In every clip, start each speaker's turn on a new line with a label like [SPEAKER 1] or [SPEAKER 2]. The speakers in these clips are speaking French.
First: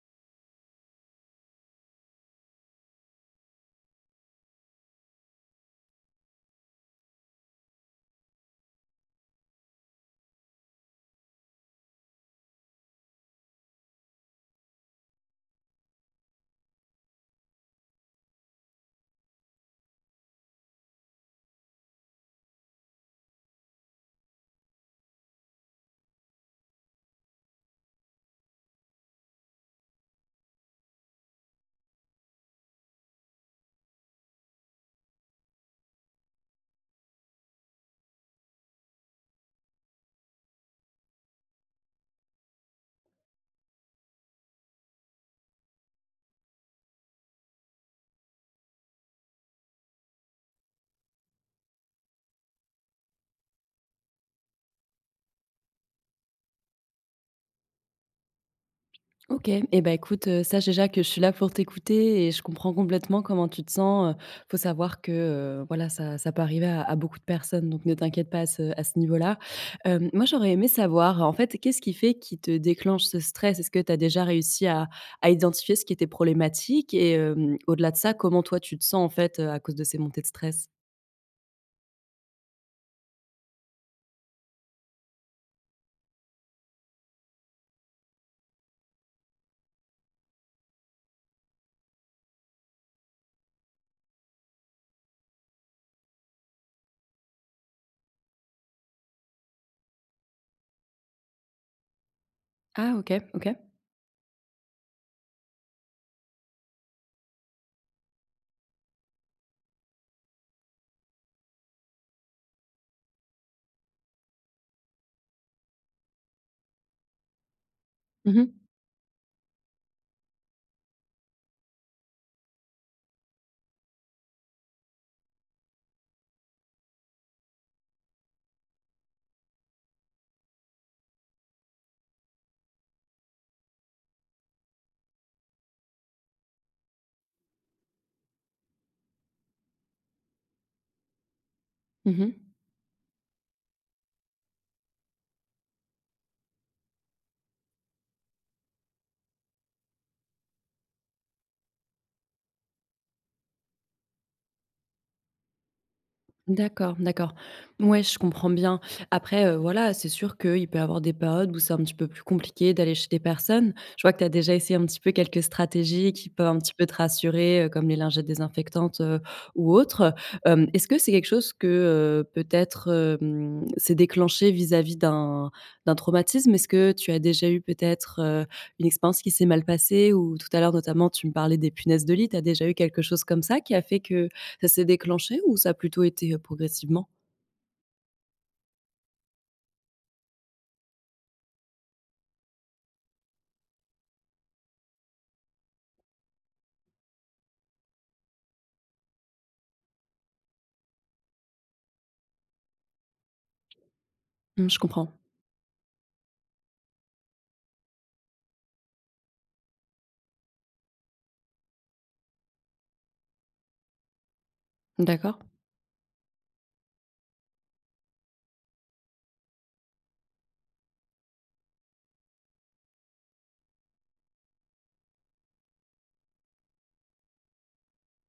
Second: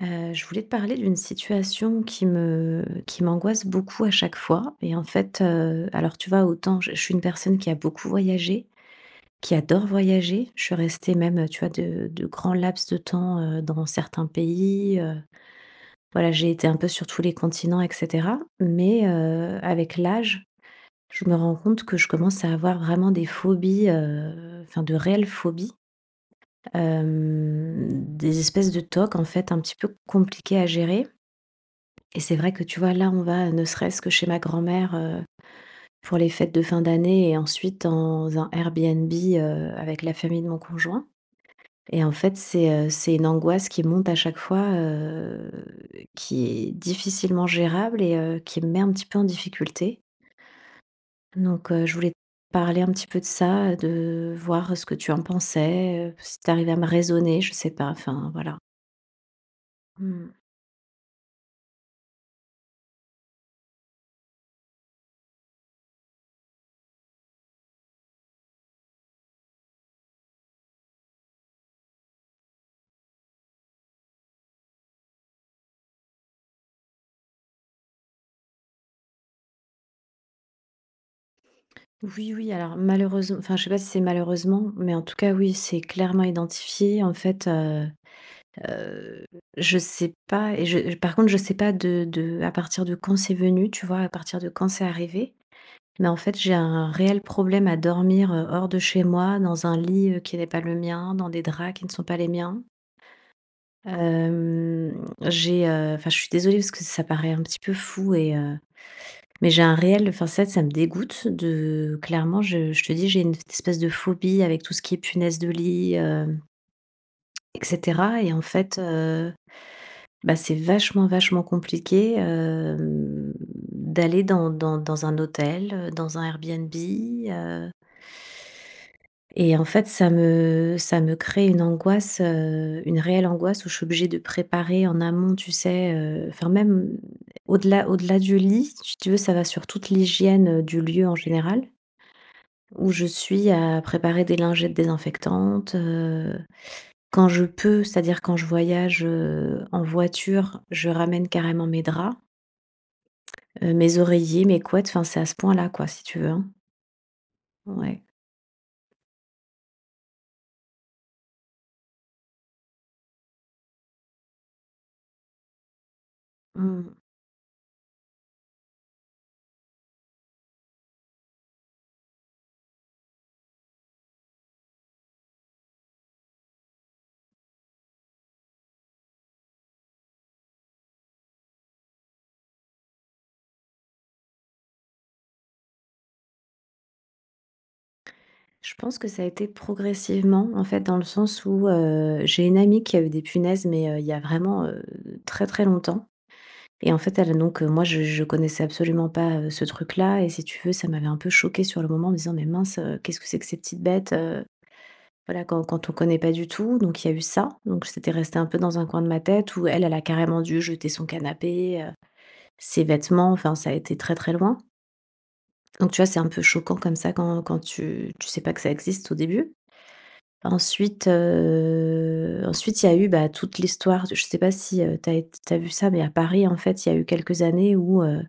[SPEAKER 1] Je voulais te parler d'une situation qui m'angoisse beaucoup à chaque fois. Et en fait, alors tu vois, autant je suis une personne qui a beaucoup voyagé, qui adore voyager. Je suis restée même, tu vois, de grands laps de temps, dans certains pays, voilà, j'ai été un peu sur tous les continents et cetera. Mais, avec l'âge, je me rends compte que je commence à avoir vraiment des phobies, enfin de réelles phobies, hem, des espèces de tocs en fait un petit peu compliquées à gérer. Et c'est vrai que tu vois, là, on va ne serait-ce que chez ma grand-mère, pour les fêtes de fin d'année et ensuite dans un Airbnb, avec la famille de mon conjoint. Et en fait, c'est une angoisse qui monte à chaque fois, qui est difficilement gérable et qui me met un petit peu en difficulté. Donc je voulais te parler un petit peu de ça, de voir ce que tu en pensais, si tu à me raisonner, je sais pas, enfin, voilà.
[SPEAKER 2] OK, et ben écoute,
[SPEAKER 1] Mmh.
[SPEAKER 2] sache déjà que je suis là pour t'écouter et je comprends complètement comment tu te sens. Faut savoir que, voilà, ça peut arriver à beaucoup de personnes, donc ne t'inquiète pas à ce à ce niveau-là. Moi, j'aurais aimé savoir, en fait, qu'est-ce qui fait qui te déclenche ce stress? Est-ce que tu as déjà réussi à identifier ce qui était problématique et au-delà de ça, comment toi tu te sens, en fait, à cause de ces montées de stress?
[SPEAKER 1] Oui, oui, alors malheureusement, enfin je sais pas si c'est malheureusement, mais en tout cas oui, c'est clairement identifié. En fait, euh, je sais pas, et je, par contre, je sais pas à partir de quand c'est venu, tu vois, à partir de quand c'est arrivé. Mais en fait, j'ai un réel problème à dormir hors de chez moi, dans un lit qui n'est pas le mien, dans des draps qui ne sont pas les miens.
[SPEAKER 2] Ah OK, OK.
[SPEAKER 1] Euh, j'ai, enfin, je suis désolée parce que ça paraît un petit peu fou et, mais j'ai un réel enfin ça me dégoûte de clairement je te dis, j'ai une espèce de phobie avec tout ce qui est punaise de lit, et cetera. Et
[SPEAKER 2] Mmh
[SPEAKER 1] en
[SPEAKER 2] mh.
[SPEAKER 1] fait, bah, c'est vachement, vachement compliqué, d'aller dans un hôtel, dans un Airbnb, et en fait, ça me crée une angoisse, une réelle angoisse où je suis obligée de préparer en amont, tu sais, enfin même au-delà du lit, si tu veux, ça va sur toute l'hygiène, du lieu en général.
[SPEAKER 2] Mmh.
[SPEAKER 1] Où je suis à préparer des lingettes désinfectantes, quand je peux, c'est-à-dire quand je voyage, en voiture, je ramène carrément mes draps, mes oreillers, mes couettes, enfin, c'est à ce point-là, quoi, si tu veux, hein.
[SPEAKER 2] D'accord, d'accord.
[SPEAKER 1] Ouais.
[SPEAKER 2] Ouais, je comprends bien. Après, voilà, c'est sûr qu'il peut y avoir des périodes où c'est un petit peu plus compliqué d'aller chez des personnes. Je vois que tu as déjà essayé un petit peu quelques stratégies qui peuvent un petit peu
[SPEAKER 1] Mmh.
[SPEAKER 2] te rassurer, comme les lingettes désinfectantes, ou autres. Est-ce que c'est quelque chose que, peut-être, s'est déclenché vis-à-vis d'un traumatisme? Est-ce que tu as déjà eu peut-être, une expérience qui s'est mal passée? Ou tout à l'heure, notamment, tu me parlais des punaises de lit. Tu as déjà eu quelque chose comme ça qui a fait que ça s'est déclenché, ou ça a plutôt été, progressivement?
[SPEAKER 1] Je pense que ça a été progressivement, en fait, dans le sens où, j'ai une amie qui a eu des punaises, mais, il y a vraiment, très, très longtemps. Et en fait, elle donc, moi, je connaissais absolument pas, ce truc-là et si tu veux, ça m'avait un peu choquée sur le moment en me disant : « Mais mince, qu'est-ce que c'est que ces petites bêtes,
[SPEAKER 2] Mmh, je comprends.
[SPEAKER 1] voilà, quand on connaît pas du tout, donc il y a eu ça. » Donc c'était resté un peu dans un coin de ma tête où elle, elle a carrément dû jeter son canapé, ses vêtements, enfin ça a été très, très loin.
[SPEAKER 2] D'accord.
[SPEAKER 1] Donc tu vois, c'est un peu choquant comme ça quand tu sais pas que ça existe au début. Ensuite, ensuite il y a eu, bah, toute l'histoire je sais pas si, tu as vu ça, mais à Paris, en fait, il y a eu quelques années où,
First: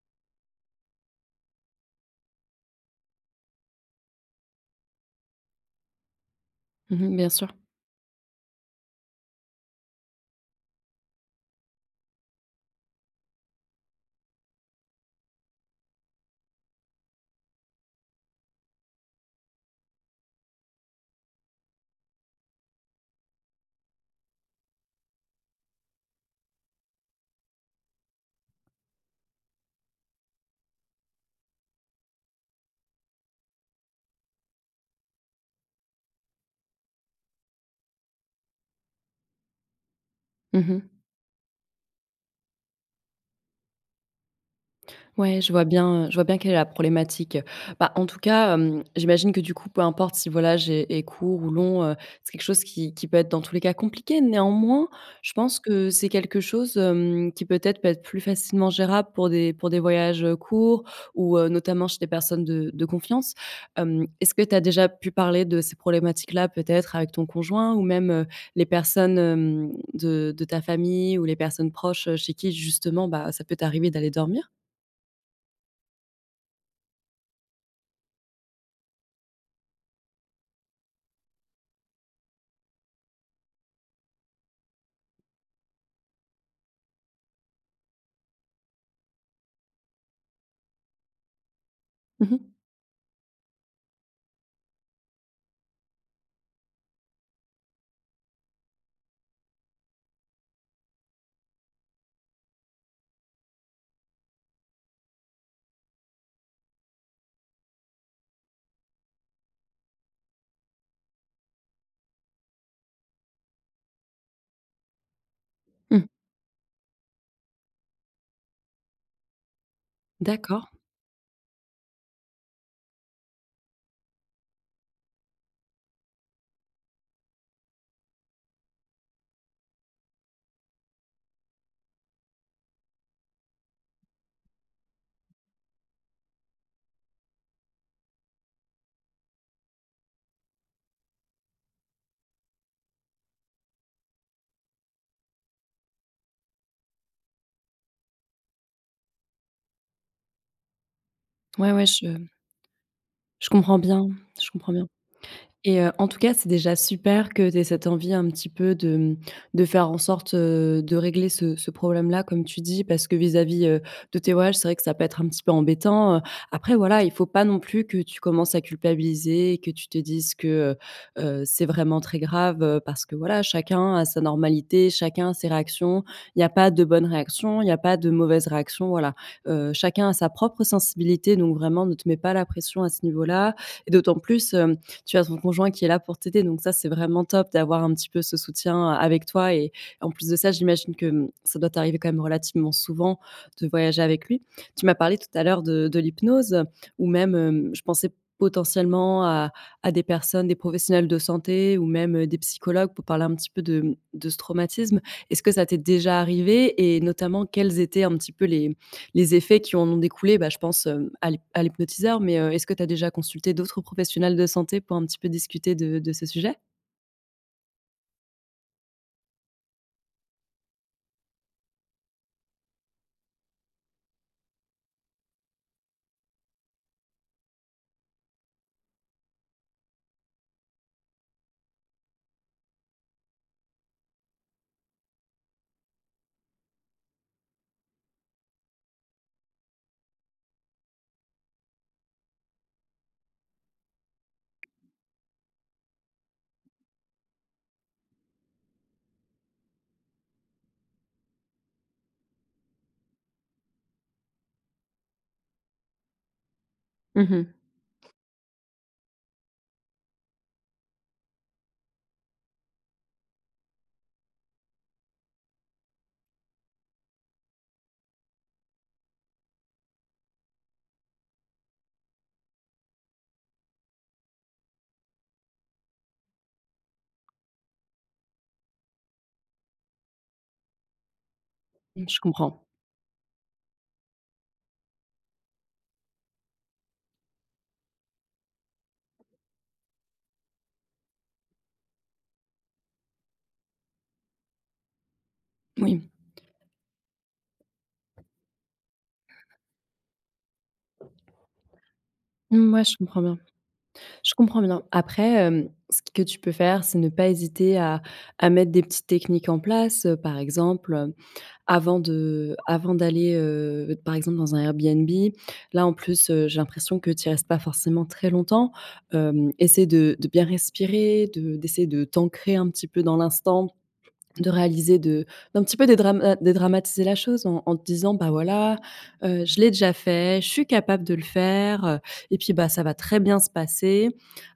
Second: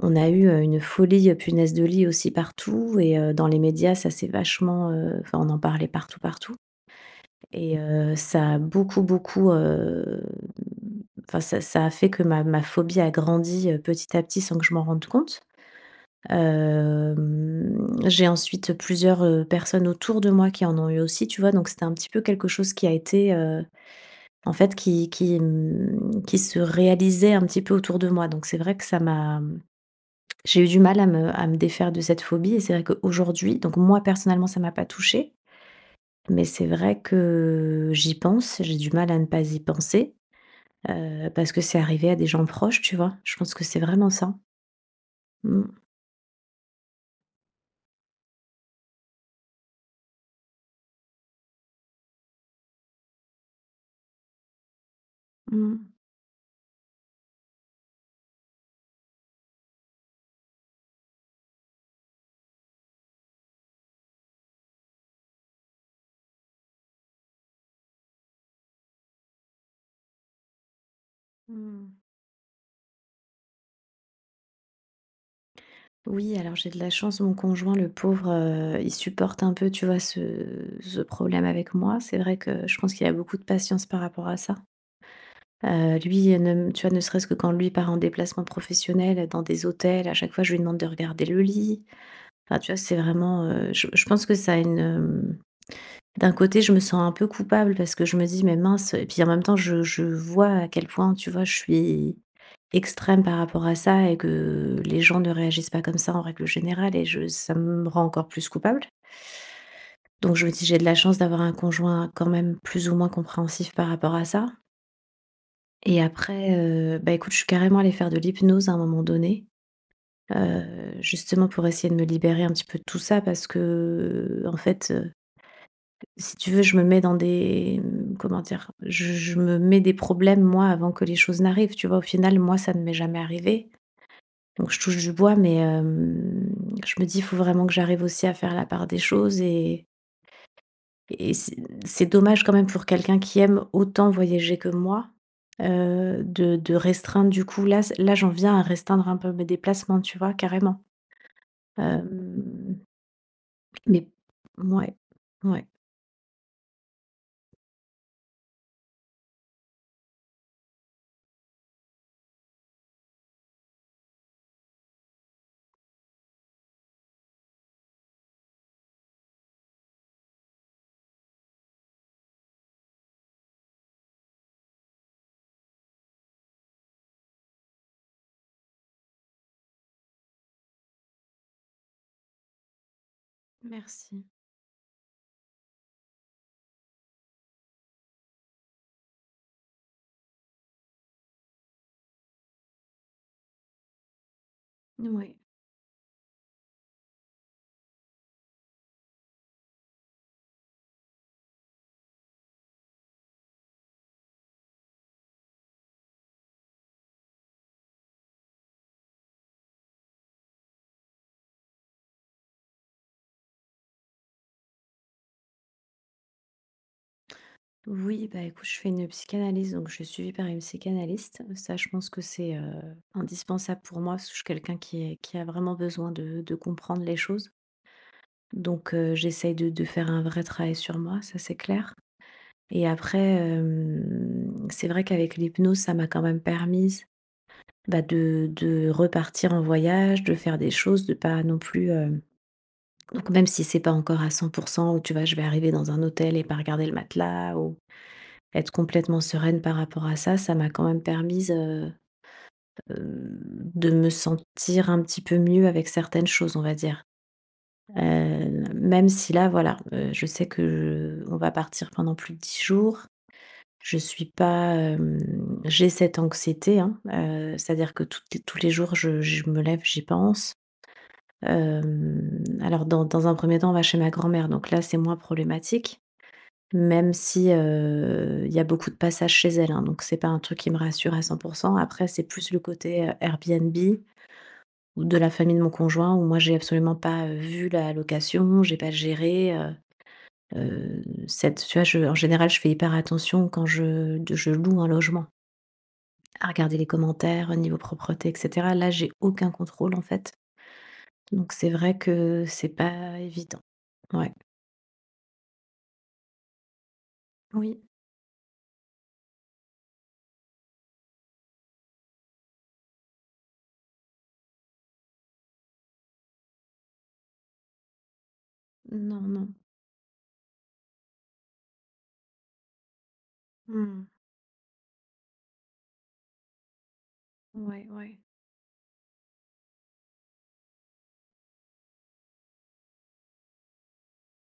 [SPEAKER 1] on a eu, une folie, punaises de lit aussi partout et dans les médias, ça c'est vachement, enfin on en parlait partout, partout.
[SPEAKER 2] Mmh, bien sûr.
[SPEAKER 1] Et ça a beaucoup, beaucoup, enfin ça a fait que ma phobie a grandi, petit à petit sans que je m'en rende compte. J'ai ensuite plusieurs, personnes autour de moi qui en ont eu aussi, tu vois? Donc c'était un petit peu quelque chose qui a été, en fait qui se réalisait un petit peu autour de moi. Donc c'est vrai que ça m'a j'ai eu du mal à me défaire de cette phobie et c'est vrai qu'aujourd'hui donc moi personnellement ça m'a pas touchée. Mais c'est vrai que j'y pense, j'ai du mal à ne pas y penser,
[SPEAKER 2] Mmh.
[SPEAKER 1] parce que c'est arrivé à des gens proches, tu vois? Je pense que c'est vraiment ça.
[SPEAKER 2] Ouais,
[SPEAKER 1] Mmh,
[SPEAKER 2] je vois bien quelle est la problématique. Bah, en tout cas, j'imagine que du coup, peu importe si, voilà, j'ai est court ou long, c'est quelque chose qui peut être dans tous les cas compliqué. Néanmoins, je pense
[SPEAKER 1] mmh,
[SPEAKER 2] que c'est quelque chose, qui peut-être peut être plus facilement gérable pour des voyages, courts, ou, notamment chez des personnes de confiance. Est-ce que tu as déjà pu parler de ces problématiques-là peut-être avec ton conjoint, ou même, les personnes, de ta famille, ou les personnes
[SPEAKER 1] mmh.
[SPEAKER 2] proches, chez qui justement, bah, ça peut t'arriver d'aller dormir?
[SPEAKER 1] Oui, alors j'ai de la chance, mon conjoint, le pauvre, il supporte un peu, tu vois, ce problème avec moi. C'est vrai que je pense qu'il a beaucoup de patience par rapport à ça. Lui, ne tu vois, ne serait-ce que quand lui part en déplacement professionnel dans des hôtels, à chaque fois, je lui demande de regarder le lit.
[SPEAKER 2] Mmh.
[SPEAKER 1] Enfin, tu vois, c'est vraiment, je pense que ça a une, euh, d'un côté, je me sens un peu coupable parce que je me dis : « Mais mince », et puis en même temps, je vois à quel point, tu vois, je suis extrême par rapport à ça et que les gens ne réagissent pas comme ça en règle générale et je ça me rend encore plus coupable. Donc je me dis : « J'ai de la chance d'avoir un conjoint quand même plus ou moins compréhensif par rapport à ça. » Et
[SPEAKER 2] Mmh.
[SPEAKER 1] après, bah, écoute, je suis carrément allée faire de l'hypnose à un moment donné,
[SPEAKER 2] D'accord.
[SPEAKER 1] heu, justement pour essayer de me libérer un petit peu de tout ça parce que en fait, si tu veux, je me mets dans des comment dire? Je me mets des problèmes, moi, avant que les choses n'arrivent, tu vois? Au final, moi, ça ne m'est jamais arrivé, donc je touche du bois, mais je me dis: il « Faut vraiment que j'arrive aussi à faire la part des choses » et et c'est dommage quand même pour quelqu'un qui aime autant voyager que moi, de restreindre du coup, là, j'en viens à restreindre un peu mes déplacements, tu vois? Carrément.
[SPEAKER 2] Ouais, ouais, je
[SPEAKER 1] Hem,
[SPEAKER 2] je comprends
[SPEAKER 1] mais
[SPEAKER 2] bien, je comprends bien.
[SPEAKER 1] ouais, ouais.
[SPEAKER 2] Et en tout cas, c'est déjà super que tu aies cette envie un petit peu de, mmh, de faire en sorte, de régler ce problème-là comme tu dis, parce que vis-à-vis, de tes voyages, c'est vrai que ça peut être un petit peu embêtant. Après voilà, il faut pas non plus que tu commences à culpabiliser et que tu te dises que, c'est vraiment très grave, parce que voilà, chacun a sa normalité, chacun a ses réactions. Il n'y a pas de bonne réaction, il n'y a pas de mauvaise réaction. Voilà. Chacun a sa propre sensibilité, donc vraiment ne te mets pas la pression à ce niveau-là, et d'autant
[SPEAKER 1] Merci.
[SPEAKER 2] plus, tu as ton conjoint qui est là pour t'aider. Donc ça, c'est vraiment top d'avoir un petit peu ce soutien avec toi. Et en plus de ça, j'imagine que ça doit t'arriver quand même relativement souvent de voyager avec lui. Tu m'as parlé tout
[SPEAKER 1] Oui.
[SPEAKER 2] à l'heure de l'hypnose, ou même, je pensais potentiellement à des personnes, des professionnels de santé, ou même des psychologues pour parler un petit peu de ce traumatisme. Est-ce que ça t'est déjà arrivé, et notamment quels étaient un petit peu les effets qui en ont découlé, bah, je pense à à l'hypnotiseur, mais est-ce que tu as déjà consulté d'autres professionnels de santé pour un petit peu discuter de ce sujet?
[SPEAKER 1] Oui, bah, écoute, je fais une psychanalyse, donc je suis suivie par une psychanalyste. Ça, je pense que c'est indispensable pour moi, parce que je suis quelqu'un qui a vraiment besoin de comprendre les choses. Donc, j'essaye de faire un vrai travail sur moi, ça c'est clair. Et après, c'est vrai qu'avec l'hypnose, ça m'a quand même permise bah, de repartir en voyage, de faire des choses, de pas non plus... donc, même si c'est pas encore à 100%, où tu vois, je vais arriver dans un hôtel et pas regarder le matelas, être complètement sereine par rapport à ça, ça m'a quand même permise, hem, de me sentir un petit peu mieux avec certaines choses, on va dire.
[SPEAKER 2] Mhm.
[SPEAKER 1] Même si là, voilà, je sais que on va partir pendant plus de 10 jours. Je suis pas, hem J'ai cette anxiété, hein, c'est-à-dire que toutes les tous les jours, je me lève, j'y pense. Alors dans un premier temps, on va chez ma grand-mère, donc là, c'est moins problématique. Même si, il y a beaucoup de passages chez elle, hein, donc c'est pas un truc qui me rassure à 100%. Après,
[SPEAKER 2] Je
[SPEAKER 1] c'est plus le
[SPEAKER 2] comprends.
[SPEAKER 1] côté, Airbnb ou de la famille de mon conjoint où moi j'ai absolument pas, vu la location, j'ai pas géré, heu, cette tu vois? Je en général, je fais hyper attention quand je loue un logement,
[SPEAKER 2] Oui.
[SPEAKER 1] à regarder les commentaires, niveau propreté et cetera. Là, j'ai aucun contrôle, en fait, donc c'est vrai que c'est
[SPEAKER 2] Moi, je
[SPEAKER 1] pas
[SPEAKER 2] comprends bien.
[SPEAKER 1] évident. Ouais.
[SPEAKER 2] Je comprends bien. Après, ce que tu peux faire, c'est ne pas hésiter
[SPEAKER 1] Oui.
[SPEAKER 2] à mettre des petites techniques en place, par exemple, avant d'aller, par exemple, dans un Airbnb. Là, en plus, j'ai l'impression que tu y restes pas forcément très longtemps.
[SPEAKER 1] Non, non.
[SPEAKER 2] Essaie de bien respirer, de d'essayer de t'ancrer un petit peu dans l'instant,
[SPEAKER 1] Mmh.
[SPEAKER 2] de réaliser, de d'un petit peu dédramatiser la chose en en te
[SPEAKER 1] Ouais,
[SPEAKER 2] disant:
[SPEAKER 1] ouais.
[SPEAKER 2] «Bah, voilà, je l'ai déjà fait, je suis capable de le faire, et puis, bah, ça va très bien se passer».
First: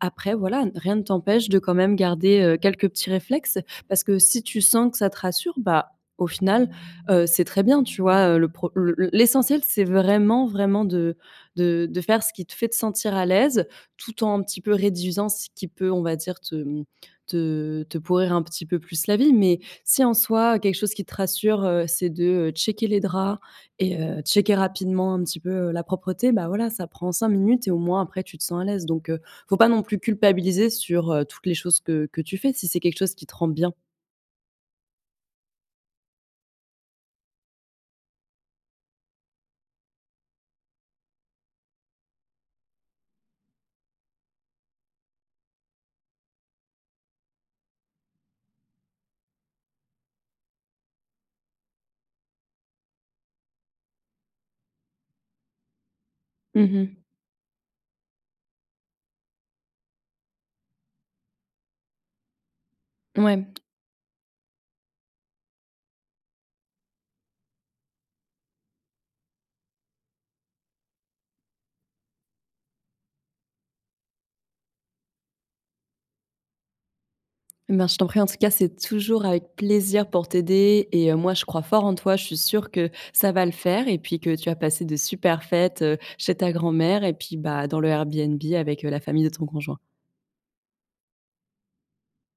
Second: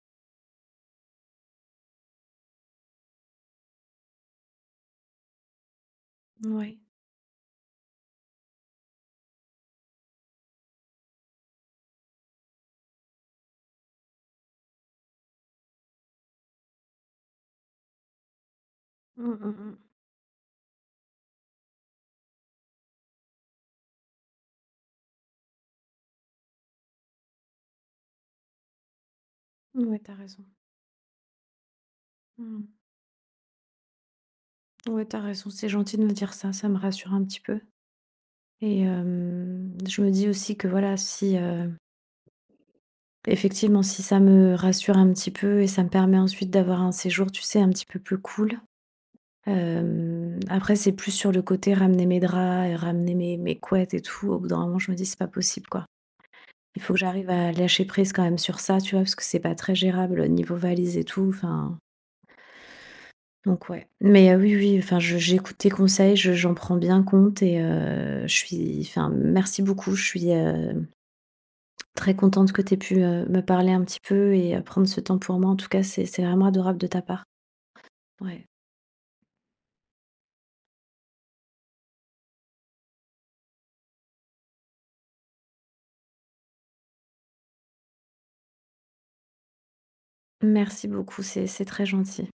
[SPEAKER 2] Après voilà, rien ne t'empêche de quand même garder, quelques petits réflexes, parce que si tu sens que ça te rassure, bah, au final,
[SPEAKER 1] Ouais.
[SPEAKER 2] c'est très bien, tu vois? Le pro le L'essentiel, c'est vraiment, vraiment de faire ce qui te fait te sentir à l'aise, tout en un petit peu réduisant ce qui peut, on va dire, te, mmh, te pourrir un petit peu plus la vie.
[SPEAKER 1] Mmh, mmh
[SPEAKER 2] Mais
[SPEAKER 1] mh.
[SPEAKER 2] si en soi, quelque chose qui te rassure, c'est de, checker les draps et checker rapidement un petit peu, la propreté, bah, voilà, ça prend 5 minutes et au moins après tu te sens à l'aise, donc faut pas non
[SPEAKER 1] Ouais,
[SPEAKER 2] plus
[SPEAKER 1] t'as raison.
[SPEAKER 2] culpabiliser sur, toutes les choses que tu fais
[SPEAKER 1] Mmh.
[SPEAKER 2] si c'est quelque chose qui te rend bien.
[SPEAKER 1] Ouais, t'as raison, c'est gentil de me dire ça, ça me rassure un petit peu. Et je me dis aussi que voilà, si, effectivement, si ça me rassure un petit peu et ça me permet ensuite d'avoir un séjour, tu sais, un petit peu plus cool. Après c'est plus sur le côté ramener mes draps et ramener mes couettes et tout. Au bout d'un moment, je me dis : « C'est pas possible, quoi. » Il faut que
[SPEAKER 2] Mmh.
[SPEAKER 1] j'arrive à lâcher prise quand même sur ça, tu vois? Parce que c'est pas très gérable, niveau valise et tout, enfin.
[SPEAKER 2] Ouais.
[SPEAKER 1] Donc ouais, mais oui, oui, enfin je j'écoute tes conseils, je j'en prends bien compte et je suis enfin merci beaucoup. Je suis, très contente que tu aies pu, me parler un petit peu et prendre ce temps pour moi. En tout cas, c'est vraiment adorable de ta part.
[SPEAKER 2] Eh ben, je t'en prie, en tout
[SPEAKER 1] Ouais.
[SPEAKER 2] cas, c'est toujours avec plaisir pour t'aider et moi je crois fort en toi. Je suis sûre que ça va le faire, et puis que tu as passé de super fêtes, chez ta grand-mère, et puis, bah, dans le Airbnb avec, la famille de ton conjoint.
[SPEAKER 1] Merci beaucoup, c'est très gentil.